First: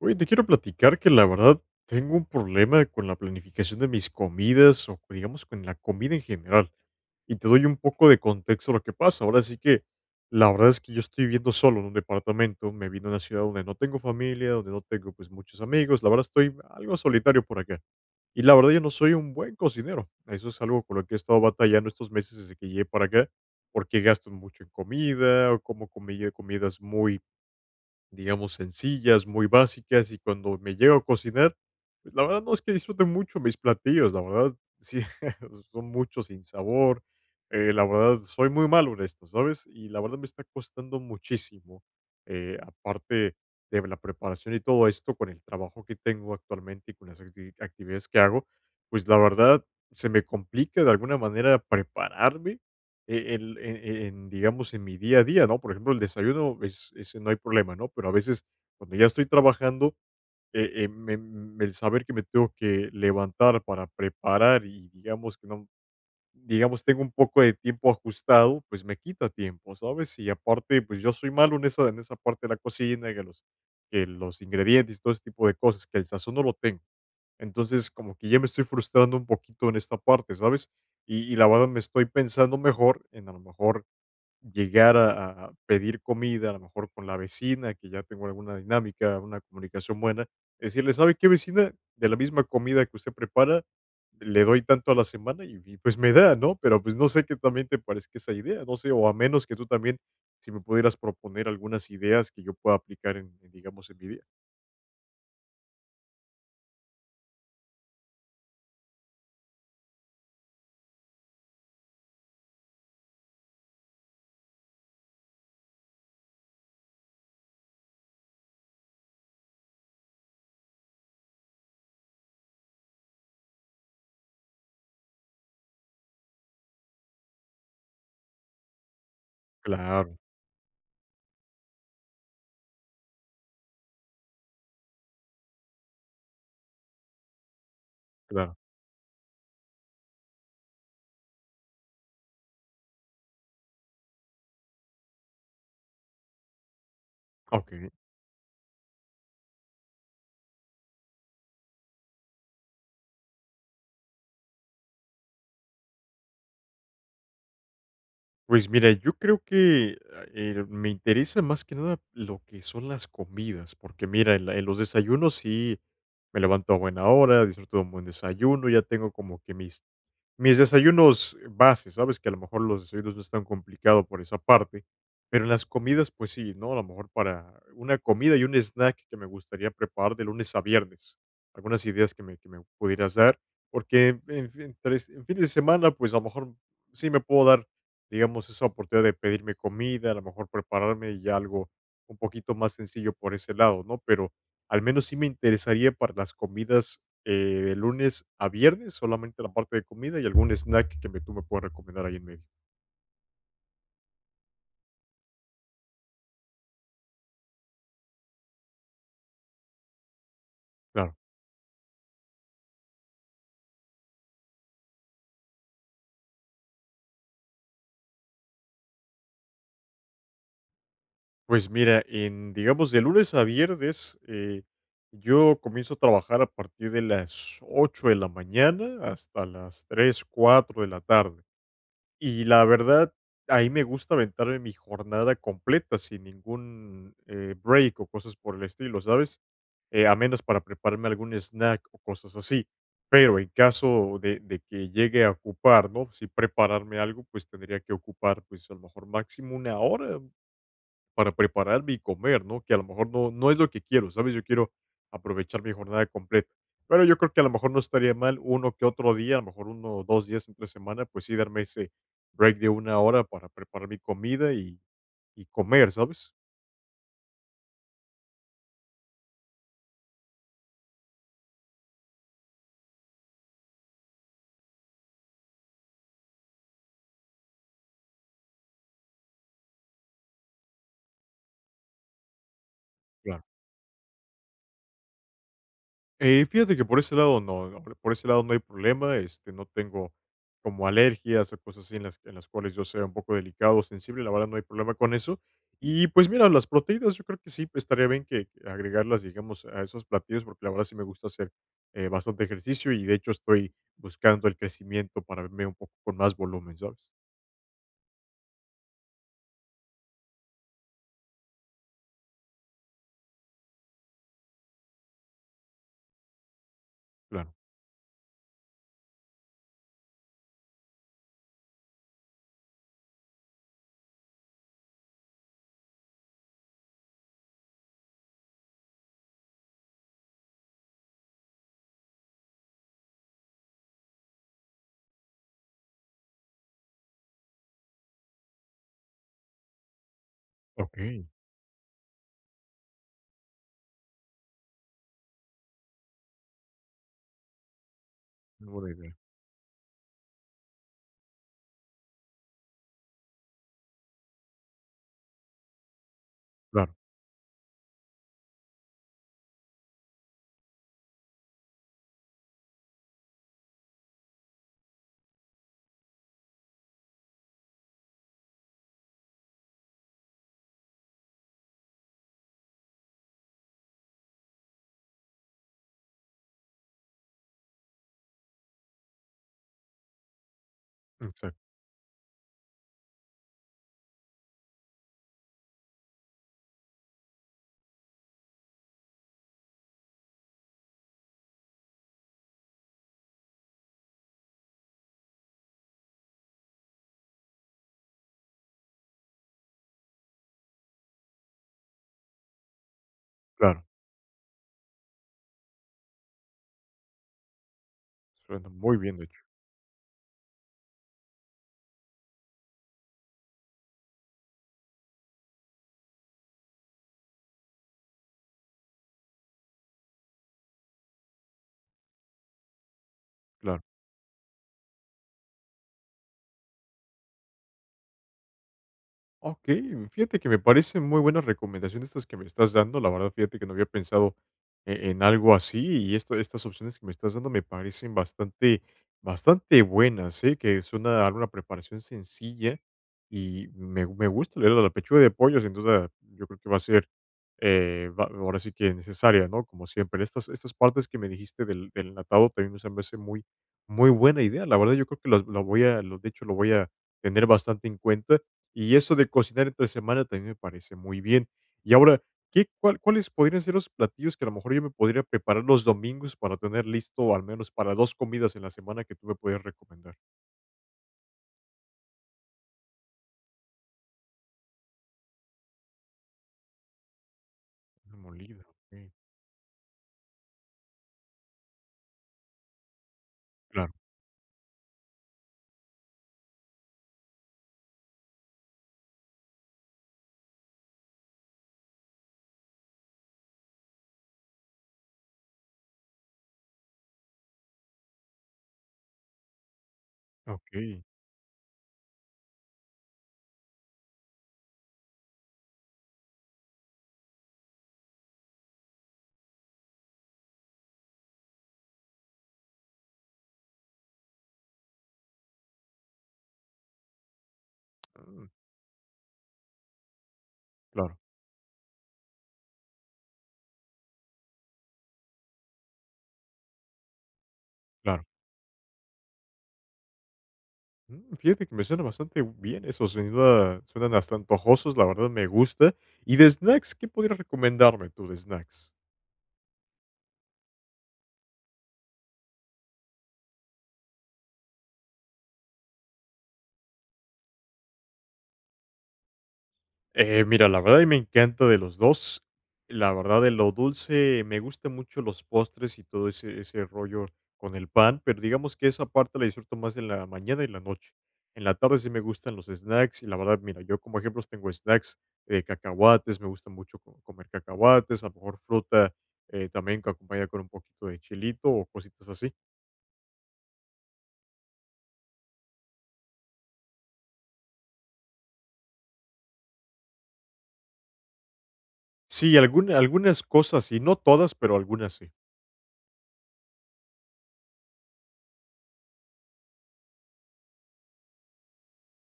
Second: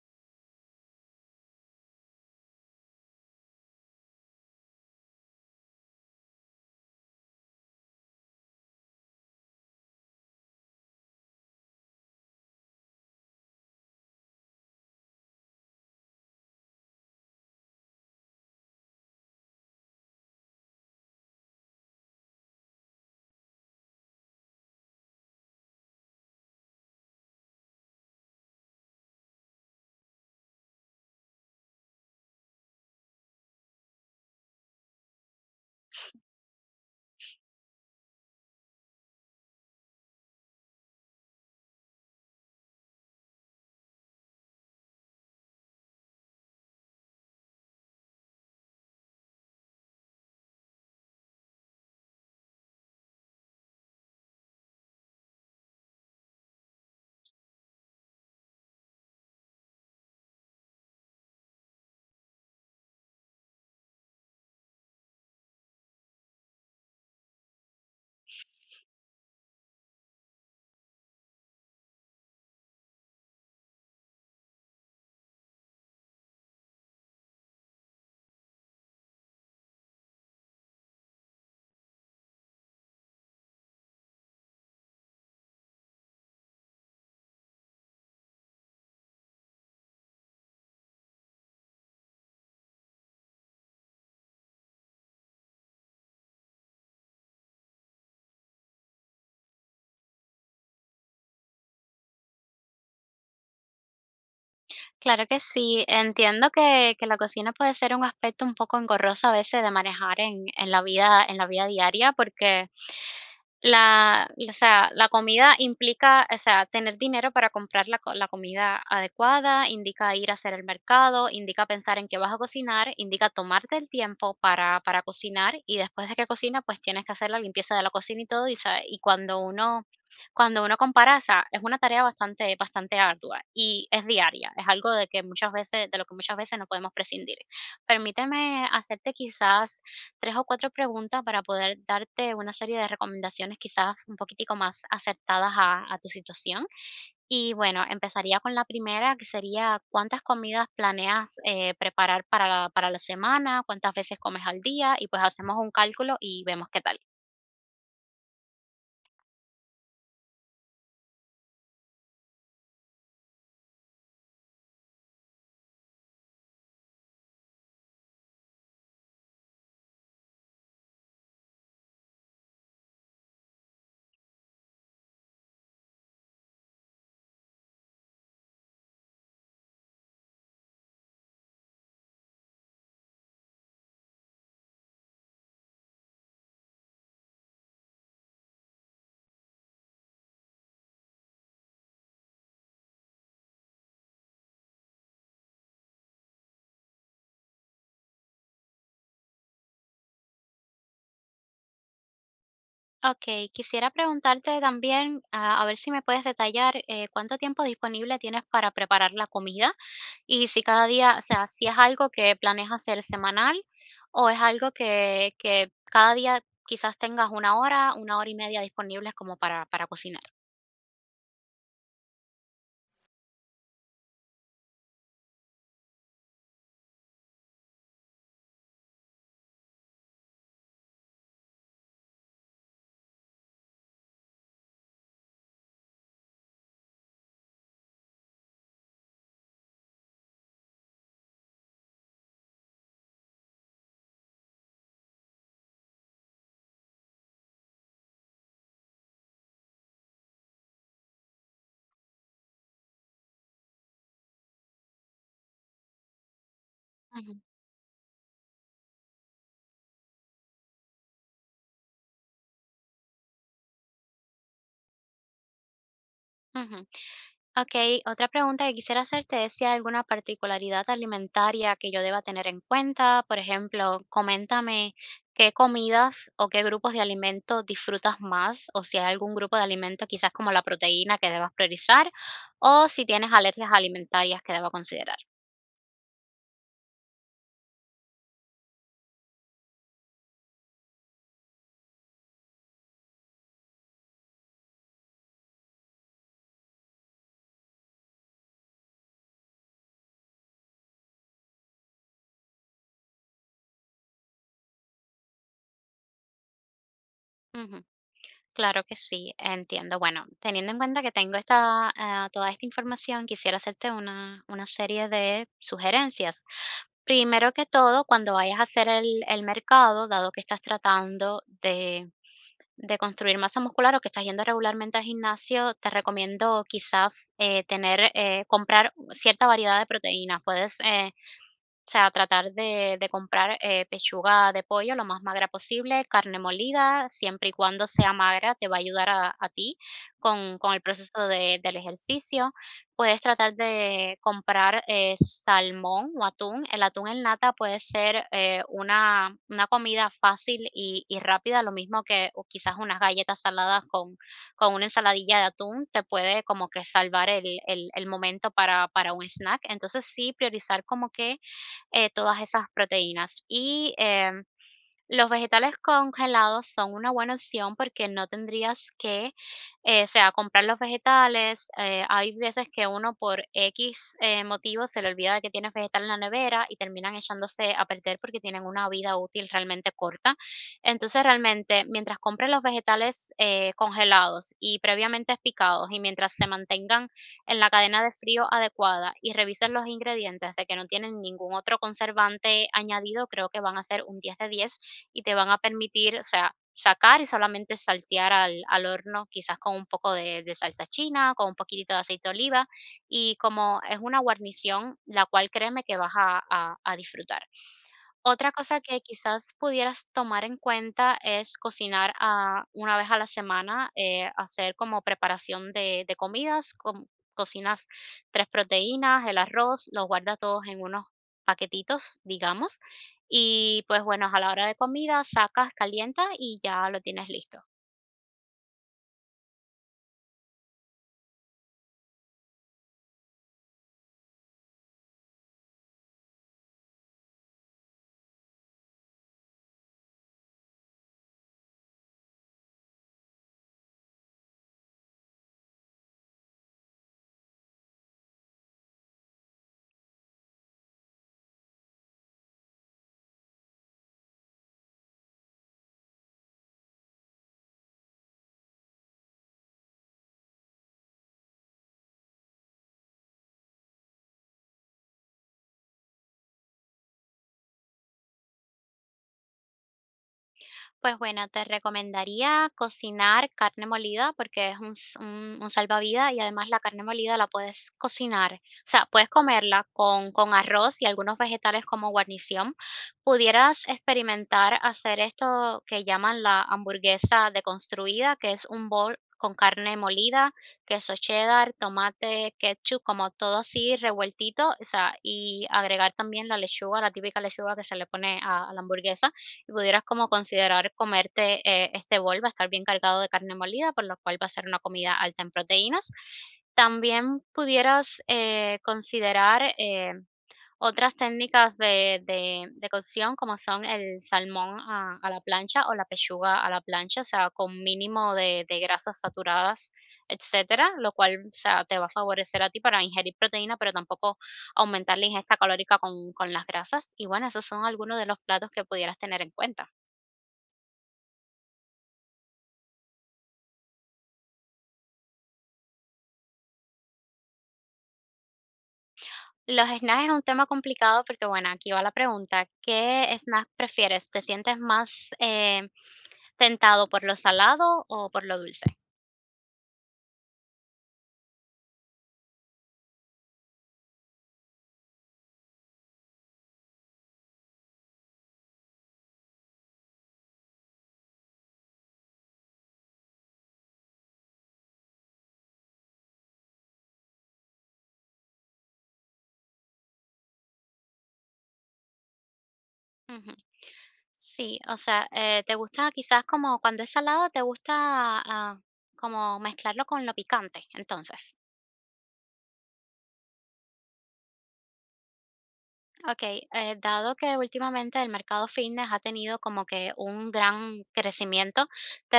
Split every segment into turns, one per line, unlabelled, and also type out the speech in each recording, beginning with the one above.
Oye, te quiero platicar que la verdad tengo un problema con la planificación de mis comidas o digamos con la comida en general. Y te doy un poco de contexto a lo que pasa. Ahora sí que la verdad es que yo estoy viviendo solo en un departamento, me vine a una ciudad donde no tengo familia, donde no tengo pues muchos amigos, la verdad estoy algo solitario por acá. Y la verdad yo no soy un buen cocinero. Eso es algo con lo que he estado batallando estos meses desde que llegué para acá, porque gasto mucho en comida, o como comida, comidas muy digamos, sencillas, muy básicas, y cuando me llego a cocinar, pues, la verdad no es que disfrute mucho mis platillos, la verdad, sí, son muchos sin sabor, la verdad, soy muy malo en esto, ¿sabes? Y la verdad me está costando muchísimo, aparte de la preparación y todo esto, con el trabajo que tengo actualmente y con las actividades que hago, pues la verdad se me complica de alguna manera prepararme en, digamos, en mi día a día, ¿no? Por ejemplo, el desayuno, es, ese no hay problema, ¿no? Pero a veces cuando ya estoy trabajando, el saber que me tengo que levantar para preparar y digamos que no, digamos, tengo un poco de tiempo ajustado, pues me quita tiempo, ¿sabes? Y aparte, pues yo soy malo en esa parte de la cocina, que los ingredientes y todo ese tipo de cosas, que el sazón no lo tengo. Entonces, como que ya me estoy frustrando un poquito en esta parte, ¿sabes? Y la verdad me estoy pensando mejor en a lo mejor llegar a pedir comida, a lo mejor con la vecina, que ya tengo alguna dinámica, una comunicación buena, decirle, ¿sabe qué vecina? De la misma comida que usted prepara, le doy tanto a la semana y pues me da, ¿no? Pero pues no sé qué también te parezca esa idea, no sé, o a menos que tú también, si me pudieras proponer algunas ideas que yo pueda aplicar digamos, en mi día.
Claro que sí, entiendo que la cocina puede ser un aspecto un poco engorroso a veces de manejar en la vida diaria, porque la o sea, la comida implica, o sea, tener dinero para comprar la comida adecuada, indica ir a hacer el mercado, indica pensar en qué vas a cocinar, indica tomarte el tiempo para cocinar, y después de que cocinas, pues, tienes que hacer la limpieza de la cocina y todo, y
Claro,
cuando uno compara, o sea, es una tarea bastante bastante ardua, y es diaria, es algo de lo que muchas veces no podemos prescindir.
claro.
Permíteme hacerte quizás tres o 4 preguntas para poder darte una serie de recomendaciones quizás un poquitico más acertadas a tu situación. Y
Ok.
bueno, empezaría con la primera, que sería cuántas comidas planeas preparar para la semana, cuántas veces comes al día y pues hacemos un cálculo y vemos qué tal.
Pues mira, yo creo que me interesa más que nada lo que son las comidas, porque mira, en los desayunos sí me levanto a buena hora, disfruto de un buen desayuno, ya tengo como que mis desayunos base, sabes que a lo mejor los desayunos no es tan complicado por esa parte, pero en las comidas, pues sí, ¿no? A lo mejor para una comida y un snack que me gustaría preparar de lunes a viernes. Algunas ideas que me pudieras dar, porque en fines de semana, pues a lo mejor sí me puedo dar, digamos, esa oportunidad de pedirme comida, a lo mejor prepararme ya algo un poquito más sencillo por ese lado, ¿no? Pero al menos sí me interesaría para las comidas de lunes a viernes, solamente la parte de comida y algún snack que me, tú me puedas recomendar ahí en medio.
Ok, quisiera preguntarte también, a ver si me puedes detallar cuánto tiempo disponible tienes para preparar la comida. Y si cada
Claro.
día, o sea, si es algo que planeas hacer semanal o es algo que cada día quizás tengas una hora y media disponibles como para cocinar.
Pues mira, en, digamos, de lunes a viernes, yo comienzo a trabajar a partir de las 8 de la mañana hasta las 3 4 de la tarde. Y la verdad, ahí me gusta aventarme mi jornada completa sin ningún, break o cosas por el estilo, ¿sabes? A menos para prepararme algún snack o cosas así. Pero en caso de que llegue a ocupar, ¿no? Si prepararme algo, pues tendría que ocupar, pues, a lo mejor máximo una hora para prepararme y comer, ¿no? Que a lo mejor no, no es lo que quiero, ¿sabes? Yo quiero aprovechar mi jornada completa. Pero yo creo
Ujú,
que a lo mejor no estaría mal uno que otro día, a lo mejor uno o dos días entre semana, pues sí darme ese break de una hora para preparar mi comida y comer, ¿sabes?
ujú. Ok, otra pregunta que quisiera hacerte es si hay alguna particularidad alimentaria que yo deba tener en cuenta. Por ejemplo, coméntame qué comidas o qué grupos de alimentos disfrutas más o si hay algún grupo de alimentos quizás como la proteína que debas priorizar o si tienes
Claro.
alergias alimentarias que deba considerar.
Fíjate que por ese lado no, no, por ese lado no hay problema, este, no tengo como alergias o cosas así en las cuales yo sea un poco delicado o sensible, la verdad no hay problema con eso. Y pues mira, las proteínas yo creo que sí, pues, estaría bien que agregarlas, digamos, a esos platillos, porque la verdad sí me gusta hacer bastante ejercicio y de hecho estoy buscando el crecimiento para verme un poco con más volumen, ¿sabes?
Ujú. Claro que sí, entiendo. Bueno, teniendo en cuenta que tengo esta, toda esta información, quisiera hacerte una serie de sugerencias. Primero
Claro.
que todo, cuando vayas a hacer el mercado, dado que estás tratando de construir masa muscular o que estás yendo regularmente al gimnasio, te recomiendo quizás tener, comprar cierta variedad de proteínas. Puedes o sea, tratar de comprar, pechuga de pollo lo más magra posible, carne molida, siempre y cuando sea magra, te va a ayudar a ti con el
Ok,
proceso de del ejercicio. Puedes tratar de comprar, salmón o atún. El atún en lata puede ser,
muy buena idea.
una comida fácil y rápida, lo mismo que o quizás unas galletas saladas con una ensaladilla de atún, te puede como que
Claro,
salvar el momento para un snack. Entonces, sí, priorizar como que todas esas proteínas. Y los vegetales congelados son una buena opción porque no tendrías que, o sea, comprar los vegetales. Hay veces que uno por X motivo se le olvida de que tienes vegetal en la nevera y terminan echándose a perder porque tienen una vida útil realmente corta. Entonces,
exacto,
realmente, mientras compres los vegetales congelados y previamente picados y mientras se mantengan en la cadena de frío adecuada y revises los ingredientes de que no tienen ningún otro conservante añadido, creo que van a ser un 10 de 10 y te van a permitir, o sea, sacar y solamente saltear al horno, quizás con un poco de salsa china, con un poquitito de aceite de oliva, y como
claro.
es una guarnición, la cual créeme que vas a disfrutar. Otra
Suena
cosa
muy
que
bien, de hecho,
quizás pudieras tomar en cuenta es cocinar a una vez a la semana, hacer como preparación de comidas, cocinas tres proteínas, el arroz, los guardas todos en unos paquetitos, digamos,
claro.
y pues bueno, a la hora de comida sacas, calienta y ya lo tienes listo.
Ok, fíjate que me parecen muy buenas recomendaciones estas que me estás dando. La verdad, fíjate que no había pensado en algo así y esto, estas opciones que me estás dando me parecen bastante, bastante buenas, ¿eh? Que es una preparación sencilla me gusta la idea de la pechuga de pollo, sin duda, yo creo que va a ser ahora sí que necesaria, ¿no? Como siempre, estas, estas partes que me dijiste del enlatado también se me hace muy, muy buena idea. La verdad, yo creo que las- la voy a, lo, de hecho, lo voy a tener bastante en cuenta y eso de cocinar entre semana también me parece muy bien. Y ahora, ¿ cuáles podrían ser los platillos que a lo mejor yo me podría preparar los domingos para tener listo al menos para dos comidas en la semana que tú me podrías recomendar?
Pues bueno, te recomendaría cocinar carne molida porque es un salvavidas y además la carne molida la puedes
Una
cocinar. O
molida, ok.
sea, puedes comerla con arroz y algunos vegetales como guarnición. Pudieras
Claro,
experimentar hacer esto que llaman la hamburguesa deconstruida, que es un bol con carne molida, queso cheddar, tomate, ketchup, como todo así revueltito, o sea, y agregar también la lechuga, la típica lechuga que se le pone a la hamburguesa y pudieras como considerar
ok.
comerte este bol, va a estar bien cargado de carne molida, por lo cual va a ser una comida alta en proteínas. También pudieras considerar otras técnicas de cocción, como son el salmón a la plancha o la pechuga a la plancha, o sea, con mínimo
Mm,
de grasas saturadas, etcétera, lo
claro,
cual o sea, te va a favorecer a ti para ingerir proteína, pero tampoco aumentar la ingesta calórica con las grasas. Y bueno, esos son algunos
claro.
de los platos que pudieras tener en cuenta.
Mm, fíjate que me suena bastante bien eso, sin duda suenan hasta antojosos, la verdad me gusta. ¿Y de snacks? ¿Qué podrías recomendarme tú de snacks?
Los snacks es un tema complicado porque, bueno, aquí va la pregunta, ¿qué snack prefieres? ¿Te sientes más, tentado por lo salado o por lo dulce?
Mira, la verdad y me encanta de los dos. La verdad, de lo dulce, me gusta mucho los postres y todo ese rollo con el pan, pero digamos que esa parte la disfruto más en la mañana y la noche. En la tarde sí me gustan los snacks y la verdad, mira, yo como ejemplos tengo snacks de cacahuates, me gusta mucho comer cacahuates, a lo mejor fruta, también acompañada con un poquito de chilito o cositas así.
Ujú. Sí, o sea, ¿te gusta quizás como cuando es salado, te gusta, como mezclarlo con lo picante, entonces?
Sí, algunas cosas sí, no todas, pero algunas sí.
Okey, dado que últimamente el mercado fitness ha tenido como que un gran crecimiento, te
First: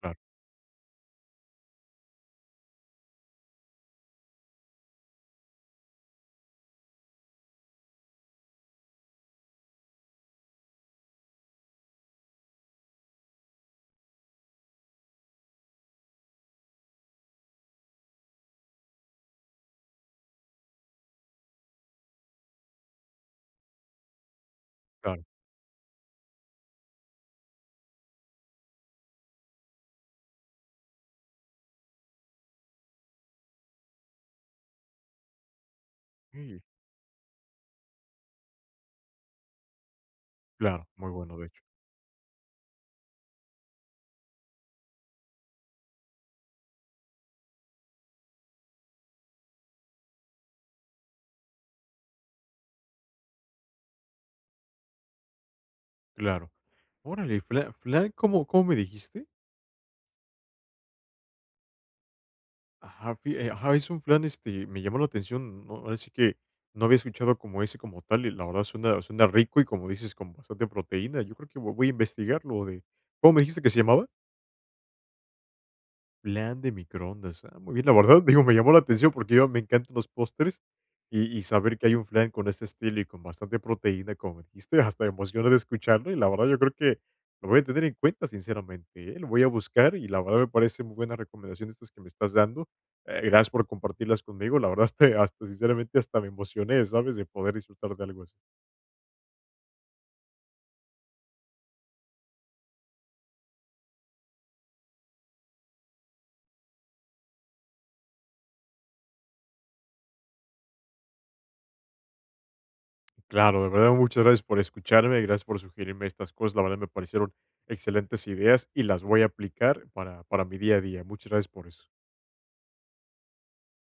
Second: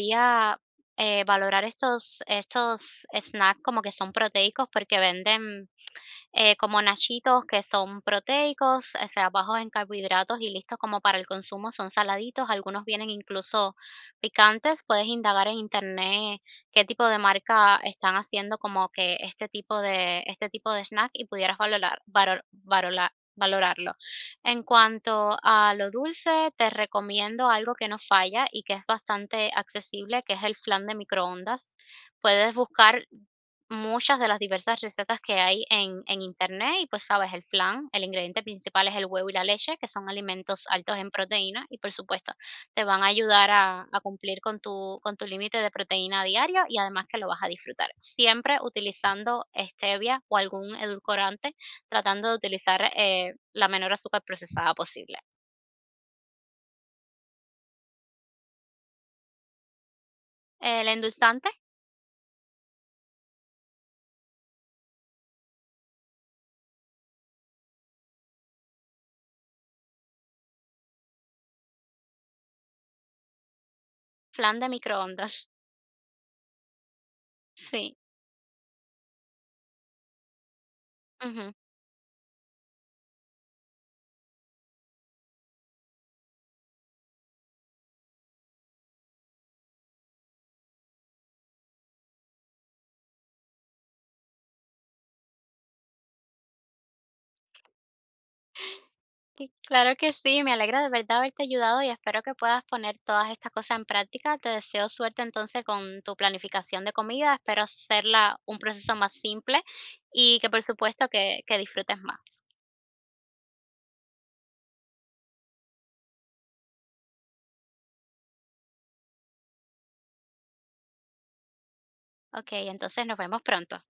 Claro,
valorar estos snacks como que son proteicos porque venden como nachitos que son proteicos, o sea, bajos en carbohidratos y listos como para el consumo, son saladitos, algunos vienen incluso picantes, puedes indagar en internet qué tipo de marca están haciendo como que este tipo de snack y pudieras valorar, valorarlo. En
claro.
cuanto a lo dulce, te recomiendo algo que no falla y que es bastante accesible, que es el flan de microondas. Puedes buscar muchas de las diversas recetas que hay en
Sí,
internet y pues sabes, el flan, el ingrediente principal es el huevo y la leche, que son alimentos
claro,
altos en
muy bueno, de hecho.
proteína y por supuesto te van a ayudar a cumplir con tu límite de proteína diario y además que lo vas a disfrutar. Siempre utilizando stevia o algún edulcorante, tratando de utilizar la menor azúcar procesada posible.
Claro. Órale, flan, ¿ cómo me dijiste?
El endulzante,
Ajá, fi ajá, es un flan, este, me llamó la atención, no, ahora sí que no había escuchado como ese como tal, y la verdad suena suena rico y como dices, con bastante proteína. Yo creo que vo voy a investigarlo de ¿cómo me dijiste que se llamaba?
flan de microondas,
Plan de microondas. Ah, muy bien, la
sí.
verdad, digo, me llamó la atención porque yo me encantan los postres y
Ujú.
saber que hay un flan con este estilo y con bastante proteína, como dijiste, hasta me emociona de escucharlo y la verdad yo creo que lo voy a tener en cuenta, sinceramente, ¿eh? Lo voy a buscar y la verdad me parece muy buena recomendación estas que me estás dando. Gracias por compartirlas conmigo. La verdad, hasta, hasta sinceramente, hasta me emocioné, ¿sabes? De poder disfrutar de algo así.
Y claro que sí, me alegra de verdad haberte ayudado y espero que puedas poner todas estas cosas en práctica. Te deseo suerte entonces con tu planificación de comida. Espero hacerla un proceso más simple y que por supuesto que disfrutes más.
Claro, de verdad, muchas gracias por escucharme y gracias por sugerirme estas cosas. La verdad me parecieron excelentes ideas y las voy a aplicar para mi día a día. Muchas gracias por eso.
Ok, entonces nos vemos pronto.